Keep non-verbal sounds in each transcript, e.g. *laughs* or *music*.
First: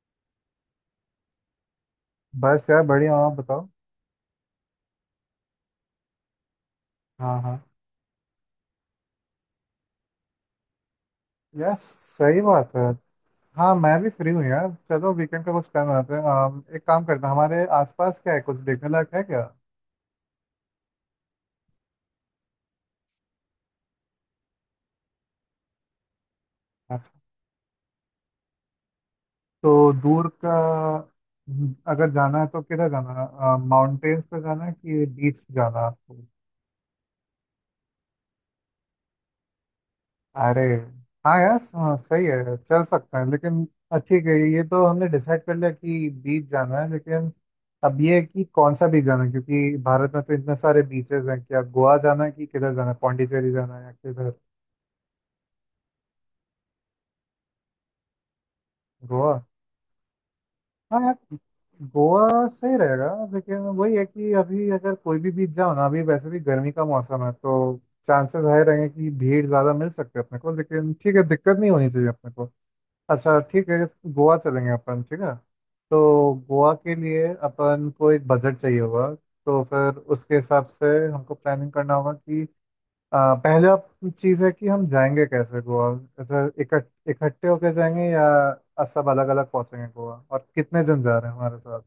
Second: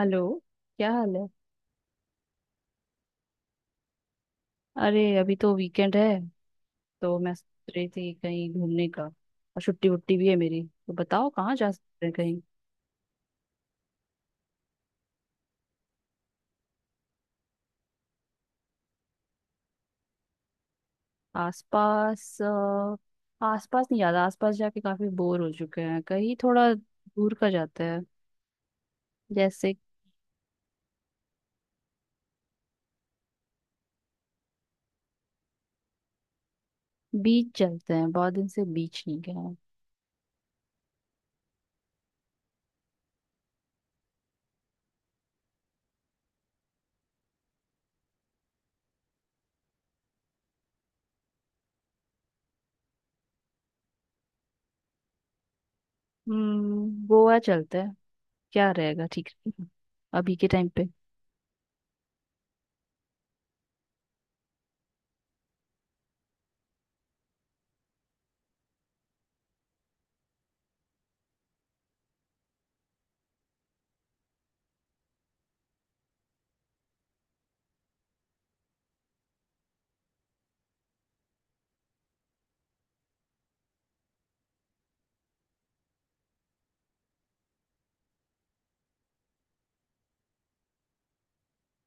Hello. क्या हाल है? बस यार बढ़िया हूँ, आप बताओ। अरे अभी तो वीकेंड है, तो मैं हाँ हाँ। सोच रही थी कहीं घूमने का, और छुट्टी वुट्टी भी है मेरी। तो बताओ कहाँ जा यार सकते हैं कहीं? सही बात है। हाँ मैं भी फ्री हूँ यार, चलो वीकेंड का कुछ प्लान बनाते हैं। एक काम करते हैं, हमारे आसपास क्या है, कुछ देखने लायक है क्या? आसपास आसपास नहीं, याद आसपास जाके काफी बोर हो चुके हैं। कहीं थोड़ा हाँ। दूर का जाते हैं, जैसे तो दूर का। अगर जाना है तो किधर जाना है, माउंटेन्स पे जाना है कि बीच जाना है? बीच चलते हैं। बहुत दिन से बीच नहीं गए हैं। अरे हाँ यार हाँ, सही है, चल सकते हैं लेकिन। ठीक है, ये तो हमने डिसाइड कर लिया कि बीच जाना है, लेकिन अब ये है कि कौन सा बीच जाना है, क्योंकि भारत में तो इतने सारे बीचेस हैं। क्या गोवा जाना है कि किधर जाना है, पौंडीचेरी जाना है या किधर? गोवा चलते हैं, क्या रहेगा? ठीक गोवा। रहेगा अभी के टाइम पे। हाँ यार, गोवा सही रहेगा। लेकिन वही है कि अभी अगर कोई भी बीच जाओ ना, अभी वैसे भी गर्मी का मौसम है तो चांसेस हाई रहेंगे कि भीड़ ज़्यादा मिल सकते हैं अपने को, लेकिन ठीक है, दिक्कत नहीं होनी चाहिए अपने को। अच्छा ठीक है, गोवा चलेंगे अपन, ठीक है। तो गोवा के लिए अपन को एक बजट चाहिए होगा, तो फिर उसके हिसाब से हमको प्लानिंग करना होगा कि अ, पहला चीज़ है कि हम जाएंगे कैसे गोवा, इधर इकट्ठे होके जाएंगे या सब अलग अलग पहुंचेंगे गोवा, और कितने जन जा रहे हैं हमारे साथ।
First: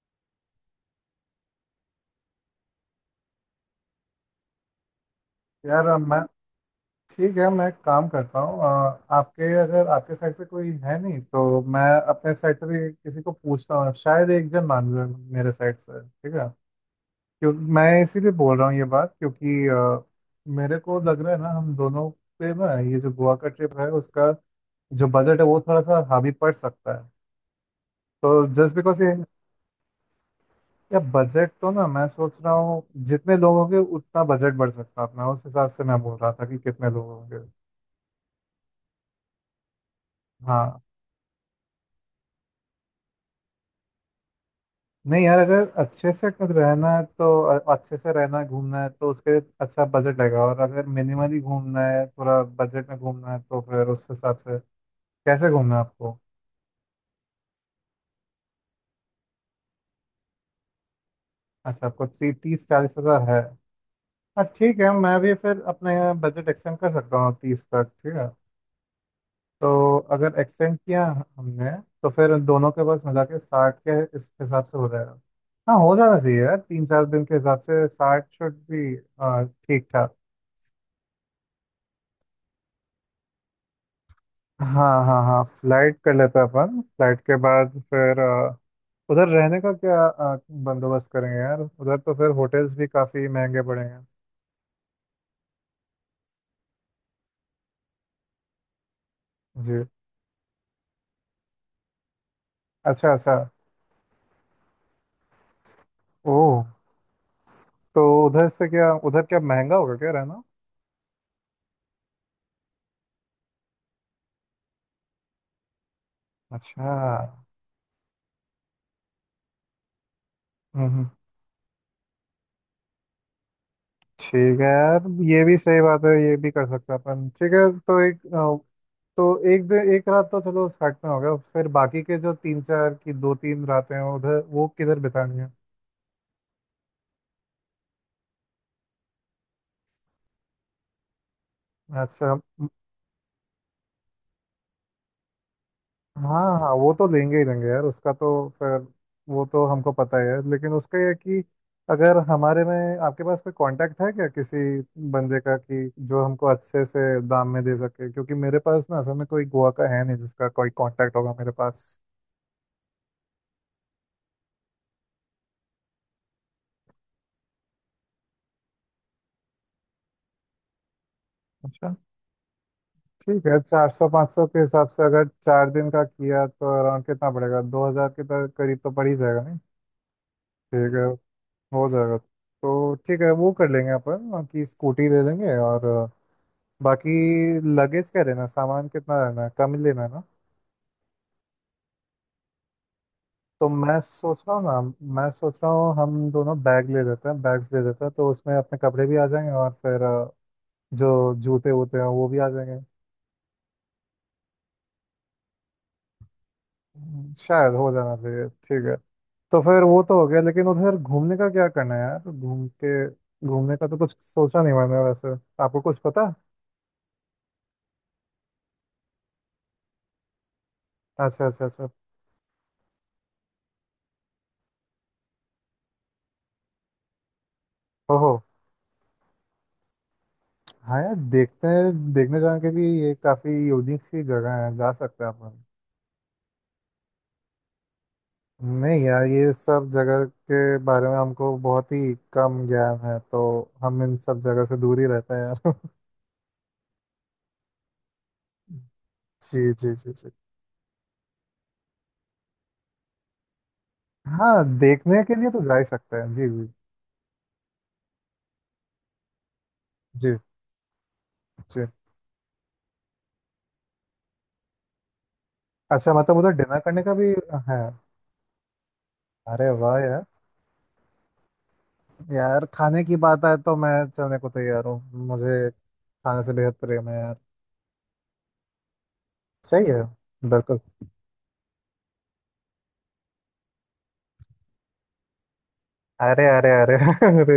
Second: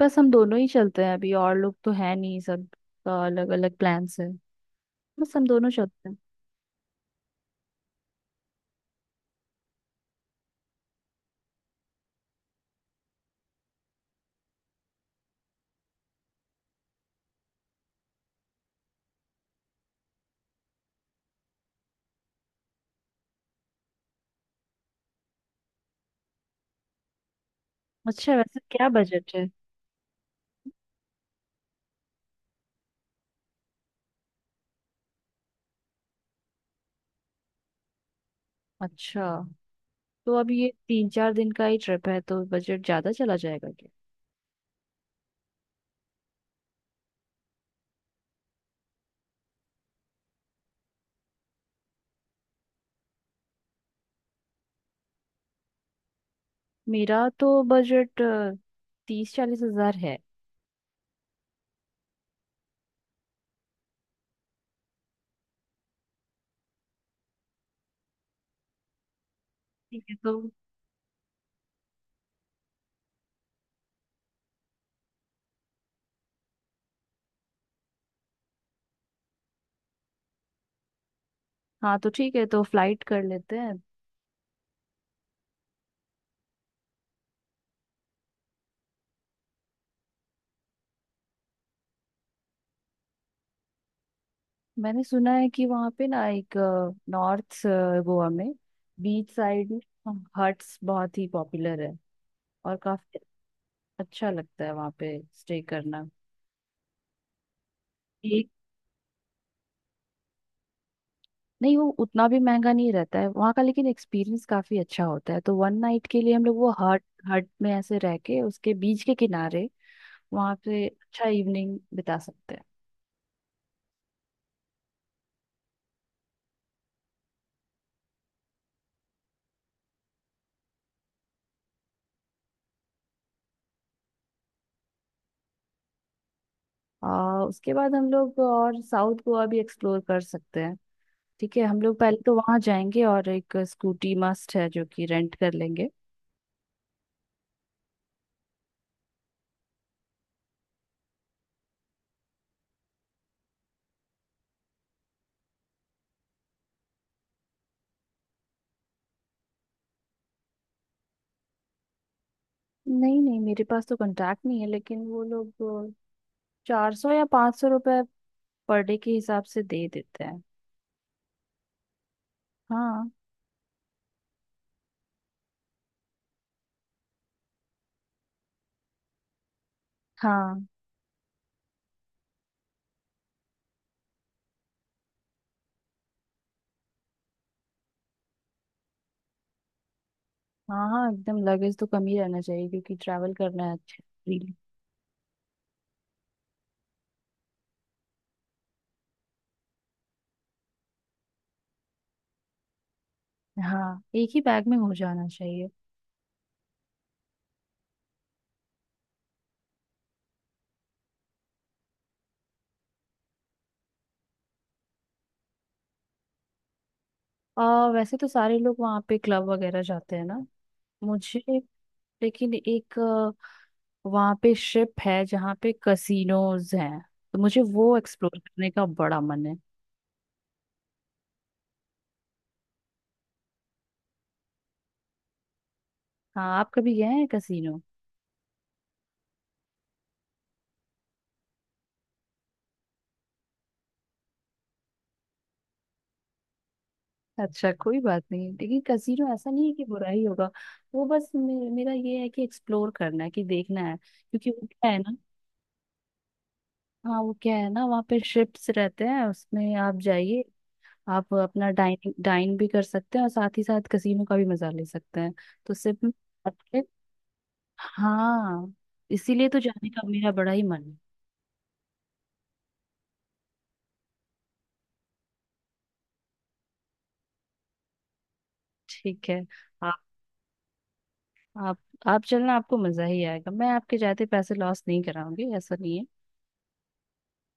बस हम दोनों ही चलते हैं अभी, और लोग तो है नहीं, सब अलग अलग प्लान्स है। बस हम दोनों यार चलते हैं। मैं ठीक है, मैं एक काम करता हूँ, आपके अगर आपके साइड से कोई है नहीं तो मैं अपने साइड से भी किसी को पूछता हूँ, शायद एक जन मान ले मेरे साइड से, ठीक है। क्यों मैं इसीलिए बोल रहा हूँ ये बात क्योंकि मेरे को लग रहा है ना हम दोनों पे ना ये जो गोवा का ट्रिप है उसका जो बजट है वो थोड़ा सा हावी पड़ सकता है। अच्छा तो वैसे जस्ट क्या बिकॉज ये, बजट है? या बजट तो ना मैं सोच रहा हूँ जितने लोग होंगे उतना बजट बढ़ सकता है अपना, उस हिसाब से मैं बोल रहा था कि कितने लोग होंगे। अच्छा, तो अब ये हाँ। तीन चार दिन का ही ट्रिप है, तो बजट ज्यादा चला जाएगा क्या? नहीं यार, अगर अच्छे से अगर रहना है तो अच्छे से रहना है घूमना है तो उसके लिए अच्छा बजट लगेगा, और अगर मिनिमली घूमना है, थोड़ा बजट में घूमना है तो फिर उस हिसाब से, कैसे घूमना है आपको? मेरा तो बजट 30-40 हजार है। अच्छा, आपको 30-40 हज़ार है। हाँ ठीक है, मैं भी फिर अपने बजट एक्सटेंड कर सकता हूँ 30 तक, ठीक है। तो ठीक है तो। अगर एक्सटेंड किया हमने तो फिर दोनों के पास मिला के 60 के इस हिसाब से हो जाएगा। हाँ हो जाना चाहिए यार, 3-4 दिन के हिसाब से 60 शुड भी ठीक ठाक। हाँ तो ठीक है, तो फ्लाइट कर लेते हैं। हाँ हाँ हाँ फ्लाइट कर लेते हैं अपन। फ्लाइट के बाद फिर उधर रहने का क्या बंदोबस्त करेंगे यार, उधर तो फिर होटल्स भी काफ़ी महंगे पड़ेंगे। मैंने सुना है कि वहाँ पे ना एक नॉर्थ गोवा में बीच साइड जी। हट्स बहुत ही पॉपुलर है, और अच्छा काफी अच्छा। अच्छा लगता है वहाँ पे स्टे करना। ओह। तो उधर से क्या, उधर क्या महंगा होगा क्या रहना? नहीं, वो उतना भी महंगा नहीं रहता है वहाँ का, लेकिन एक्सपीरियंस काफी अच्छा होता है। तो 1 नाइट के लिए हम लोग वो अच्छा। हट हट में ऐसे रह के उसके बीच के किनारे वहाँ पे हम्म हम्म, अच्छा इवनिंग बिता सकते हैं। ठीक है यार, ये भी सही बात है, ये भी कर सकते हैं अपन, ठीक है। तो एक तो एक दिन एक रात तो चलो साथ में हो गया, फिर बाकी के जो 3-4 की 2-3 रातें हैं उधर वो किधर बितानी है? और उसके बाद हम लोग और साउथ गोवा भी एक्सप्लोर कर सकते हैं। ठीक है, हम लोग पहले अच्छा। तो वहाँ जाएंगे, और एक स्कूटी मस्ट है जो कि रेंट कर लेंगे। हाँ हाँ, वो तो देंगे ही देंगे यार उसका तो, फिर वो तो हमको पता ही है। लेकिन उसका ये है कि अगर हमारे में आपके पास कोई कांटेक्ट है क्या किसी बंदे का कि जो हमको अच्छे से दाम में दे सके, क्योंकि मेरे पास ना असल में कोई गोवा का है नहीं जिसका कोई कांटेक्ट होगा मेरे पास। नहीं नहीं, मेरे पास तो कांटेक्ट नहीं है, लेकिन वो लोग 400 या 500 रुपये पर डे के हिसाब से दे देते हैं। अच्छा। हाँ, ठीक है, 400-500 के हिसाब से अगर 4 दिन का किया तो अराउंड कितना पड़ेगा, 2,000 के करीब तो पड़ ही जाएगा नहीं? हाँ, ठीक है, हो जाएगा। तो ठीक है वो कर लेंगे अपन कि स्कूटी ले लेंगे, और बाकी लगेज का, रहना सामान कितना रहना है, कम ही लेना है ना। हाँ। हाँ, एकदम लगेज तो कम ही रहना चाहिए, क्योंकि ट्रैवल करना तो है मैं अच्छा सोच फ्रीली। रहा हूँ ना, मैं सोच रहा हूँ हम दोनों बैग ले लेते हैं, बैग्स ले लेते हैं, तो उसमें अपने कपड़े भी आ जाएंगे और फिर जो जूते वूते हैं वो भी आ जाएंगे। हाँ, एक ही बैग में हो जाना चाहिए। शायद हो जाना चाहिए, ठीक है। तो फिर वो तो हो गया, लेकिन उधर घूमने का क्या करना है यार? घूम के, घूमने का तो कुछ सोचा नहीं मैंने वैसे, आपको कुछ पता है? वैसे तो सारे लोग वहाँ पे क्लब वगैरह जाते हैं ना, मुझे अच्छा अच्छा अच्छा। लेकिन एक वहाँ पे शिप है जहाँ पे कसिनोज हैं, तो मुझे वो ओहो। एक्सप्लोर करने का बड़ा मन है। हाँ यार देखते हैं, देखने जाने के लिए ये काफ़ी यूनिक सी जगह है, जा सकते हैं अपन। हाँ, आप कभी गए हैं कसिनो? नहीं यार, ये सब जगह के बारे में हमको बहुत ही कम ज्ञान है, तो हम इन सब जगह से दूर ही रहते हैं यार। अच्छा, कोई बात नहीं, लेकिन *laughs* कसीनो ऐसा जी नहीं है कि जी बुरा जी ही जी। होगा। वो बस मेरा ये है कि एक्सप्लोर करना है कि देखना है, क्योंकि हाँ वो क्या है ना। देखने के लिए तो जा ही सकते हैं, जी जी। हाँ वो क्या है ना, वहाँ पे शिप्स रहते हैं उसमें आप जी। जाइए। आप अपना जी डाइन डाइन भी कर सकते हैं और साथ ही साथ कसीनो का भी मजा ले सकते हैं। तो सिर्फ में अच्छा, मतलब उधर डिनर आपके- करने का भी है? हाँ, इसीलिए तो अरे जाने वाह का यार, मेरा बड़ा ही मन है। यार खाने की बात आए तो मैं चलने को तैयार हूँ, मुझे खाने से बेहद प्रेम है यार। ठीक है। सही आप है। बिल्कुल। आप आप चलना, आपको मजा ही आएगा। मैं आपके जाते पैसे लॉस नहीं कराऊंगी, ऐसा नहीं है। अरे अरे अरे *laughs* अरे,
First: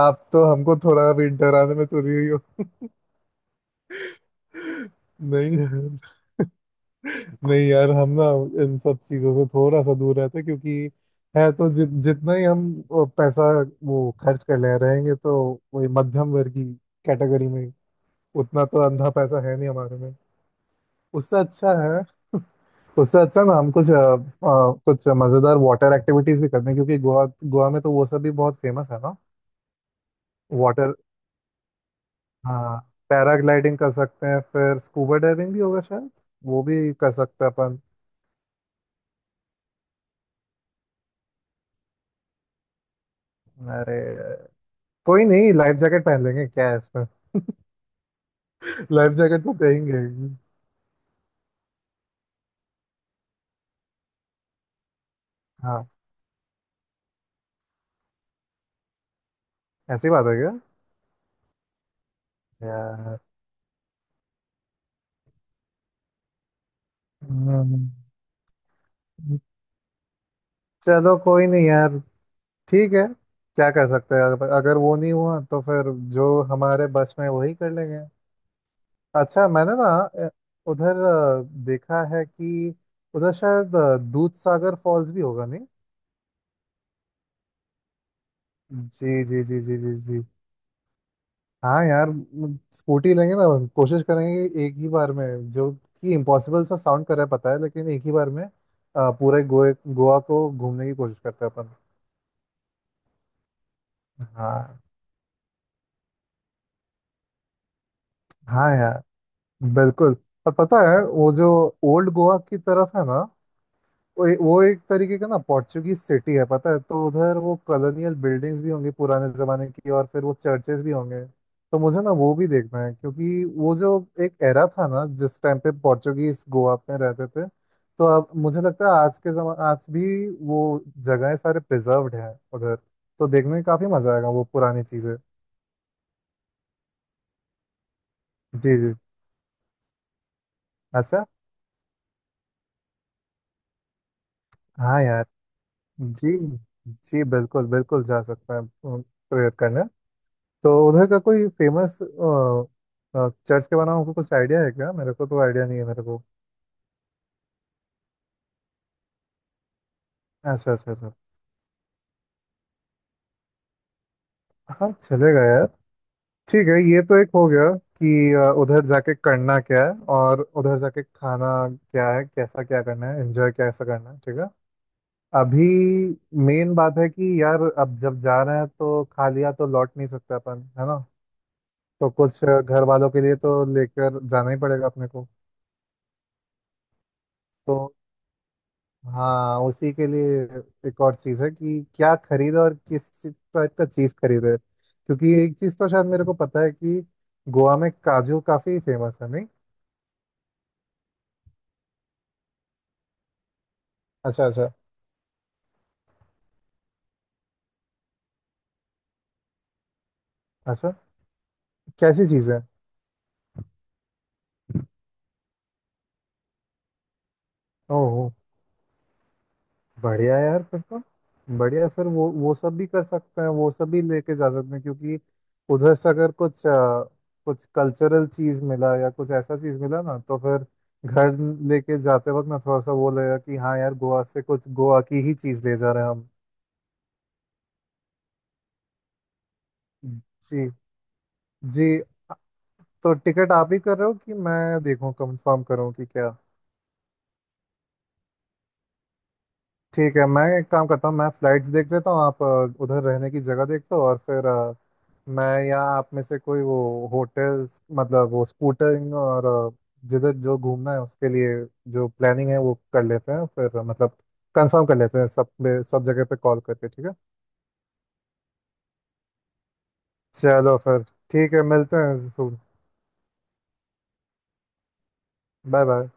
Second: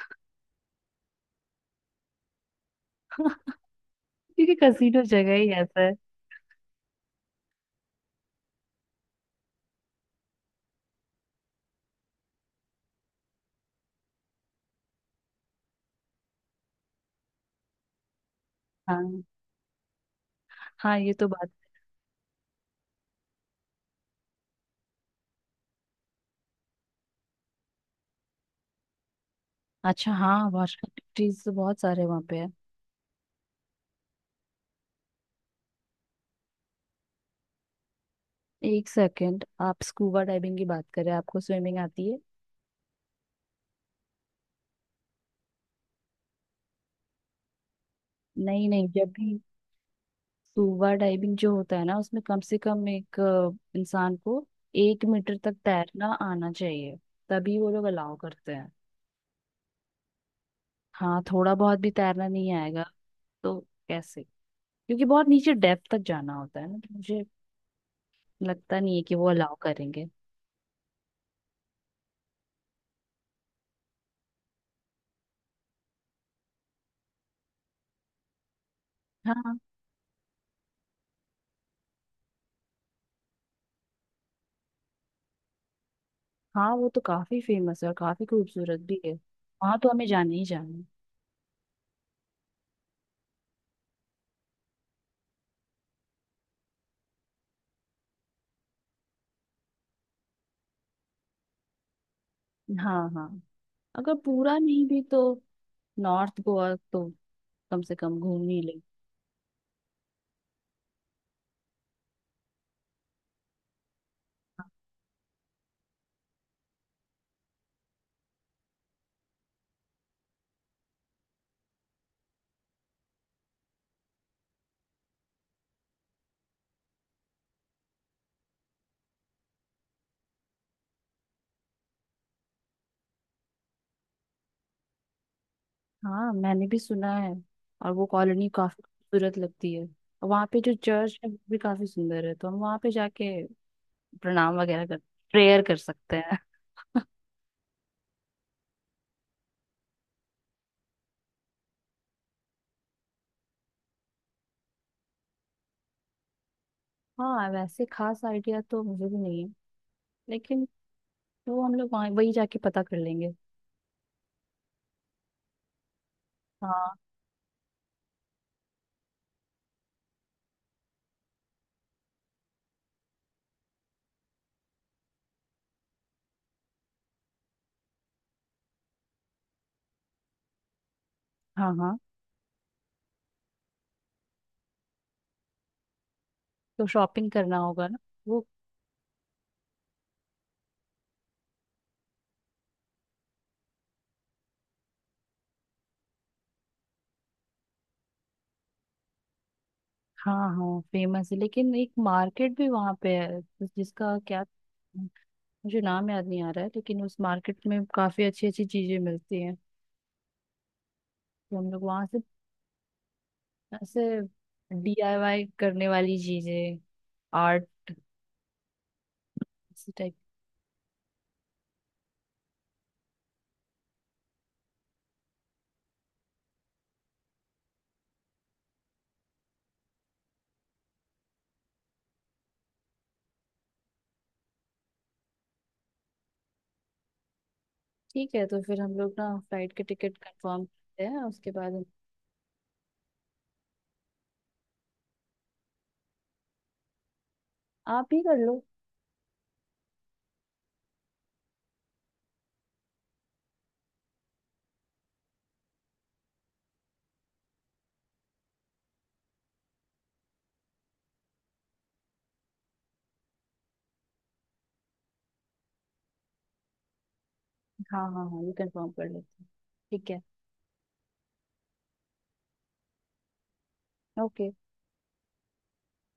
आप तो हमको थोड़ा भी डराने में तुली हुई हो। *laughs* *laughs* क्योंकि कसीनो जगह ही नहीं ऐसा है। यार, नहीं यार हम ना इन सब चीजों से थोड़ा सा दूर रहते हैं, क्योंकि है तो जितना ही हम वो पैसा वो खर्च कर ले रहेंगे तो वही मध्यम वर्ग की कैटेगरी में। उतना तो अंधा हाँ पैसा है नहीं हमारे में। हाँ, ये तो उससे बात। अच्छा है, उससे अच्छा ना हम कुछ कुछ मजेदार वाटर एक्टिविटीज भी करते हैं, क्योंकि गोवा गोवा में तो वो सब भी बहुत फेमस है ना। अच्छा, हाँ, वाटर वाटर, एक्टिविटीज तो बहुत सारे वहाँ पे है। हाँ, पैराग्लाइडिंग कर सकते हैं, फिर स्कूबा डाइविंग भी होगा शायद, वो भी कर सकते हैं अपन। एक सेकेंड, आप स्कूबा डाइविंग की बात करें, आपको स्विमिंग आती है? अरे कोई नहीं, लाइफ जैकेट पहन लेंगे, क्या है इसमें? *laughs* नहीं नहीं, जब लाइफ भी जैकेट तो देंगे ही। स्कूबा डाइविंग जो होता है ना, उसमें कम से कम एक इंसान को 1 मीटर तक हाँ। तैरना आना चाहिए, तभी वो लोग अलाउ करते हैं। ऐसी बात है क्या? हाँ, थोड़ा बहुत भी तैरना नहीं आएगा यार। तो कैसे? क्योंकि बहुत नीचे डेप्थ तक जाना होता है ना, तो मुझे हम्म, लगता नहीं है कि वो अलाउ करेंगे। चलो कोई नहीं यार, ठीक है, क्या कर सकते हैं, अगर अगर वो नहीं हुआ तो फिर जो हमारे बस में वही कर लेंगे। अच्छा, हाँ मैंने ना अ, उधर देखा है कि उधर शायद दूध सागर फॉल्स भी होगा नहीं? हाँ, वो तो काफी फेमस है और काफी खूबसूरत भी है, जी जी जी जी वहां तो जी हमें जी। जाना ही जाना है। हाँ यार, स्कूटी लेंगे ना, कोशिश करेंगे कि एक ही बार में जो कि इम्पॉसिबल सा साउंड कर रहा है पता है, लेकिन एक ही बार में पूरे गोए गोवा को घूमने की कोशिश करते हैं अपन। हाँ हाँ, अगर पूरा हाँ नहीं भी तो नॉर्थ गोवा तो कम से कम घूम ही हाँ ले यार, बिल्कुल। और पता है वो जो ओल्ड गोवा की तरफ है ना, वो एक तरीके का ना पोर्चुगीज सिटी है पता है, तो उधर वो कॉलोनियल बिल्डिंग्स भी होंगी पुराने जमाने की, और फिर वो चर्चेस भी होंगे, तो मुझे ना वो भी देखना है, क्योंकि वो जो एक एरा था ना जिस टाइम पे पोर्चुगीज गोवा में रहते थे, तो अब मुझे लगता है आज के जमा आज भी वो जगहें सारे प्रिजर्व्ड हैं उधर, तो देखने में काफी मजा आएगा वो पुरानी चीजें। हाँ, मैंने भी सुना है, और वो कॉलोनी जी काफी जी। खूबसूरत लगती है, और वहाँ पे जो चर्च अच्छा। है वो भी काफी सुंदर है। तो हम वहाँ पे जाके प्रणाम वगैरह कर हाँ यार। प्रेयर कर सकते जी हैं। जी बिल्कुल बिल्कुल जा सकते हैं प्रेयर करने। तो उधर का कोई फेमस चर्च के बारे में आपको कुछ आइडिया है क्या? मेरे को तो आइडिया नहीं है मेरे को। हाँ, वैसे खास आइडिया तो मुझे भी नहीं है, लेकिन अच्छा अच्छा अच्छा। वो हम लोग वहाँ वही जाके पता कर लेंगे। हाँ चलेगा यार, ठीक है, हाँ ये तो एक हो गया कि उधर जाके करना क्या है, और उधर जाके खाना क्या है कैसा, क्या करना है एंजॉय कैसा करना है, ठीक है। अभी मेन बात है कि यार अब जब जा रहे हैं तो खा लिया तो लौट नहीं सकता अपन है ना, हाँ हाँ, तो कुछ घर वालों के लिए तो लेकर जाना ही पड़ेगा अपने को। तो शॉपिंग करना होगा तो ना, वो। हाँ, उसी के लिए एक और चीज है कि क्या खरीदे और किस टाइप का चीज खरीदे, क्योंकि एक चीज तो शायद मेरे को पता है कि गोवा में काजू काफी फेमस है नहीं? हाँ हाँ फेमस है, लेकिन एक मार्केट भी वहाँ पे है जिसका क्या, अच्छा अच्छा मुझे नाम याद नहीं आ रहा है, लेकिन उस मार्केट में काफी अच्छी अच्छी चीजें मिलती हैं। अच्छा। तो हम लोग वहां से कैसी चीज है? ऐसे DIY करने वाली चीजें, आर्ट, ओह। इसी टाइप। बढ़िया यार, फिर तो बढ़िया, फिर वो सब भी कर सकते हैं, वो सब भी लेके जा सकते हैं, क्योंकि उधर से अगर कुछ कुछ कल्चरल चीज मिला या कुछ ऐसा चीज मिला ना तो फिर घर लेके जाते वक्त ना थोड़ा सा वो लगेगा कि हाँ यार गोवा से कुछ गोवा की ही चीज ले जा रहे हैं हम। ठीक है, तो फिर हम लोग ना फ्लाइट के टिकट कंफर्म जी करते हैं उसके बाद। जी। तो टिकट आप ही कर रहे हो कि मैं देखूं, कंफर्म करूं कि क्या? आप ही कर लो। ठीक है, मैं एक काम करता हूँ, मैं फ्लाइट्स देख लेता हूँ, आप उधर रहने की जगह देख लो, और फिर मैं या आप में से कोई वो होटल, मतलब वो स्कूटरिंग और अ, जिधर जो घूमना है उसके लिए जो प्लानिंग है वो कर लेते हैं, फिर मतलब कंफर्म कर लेते हैं सब पे, सब जगह पे कॉल करके, ठीक है। हाँ हाँ हाँ, ये कंफर्म कर लेते हैं। ठीक है। चलो फिर, ठीक है, मिलते हैं, सुन। ओके। Bye bye.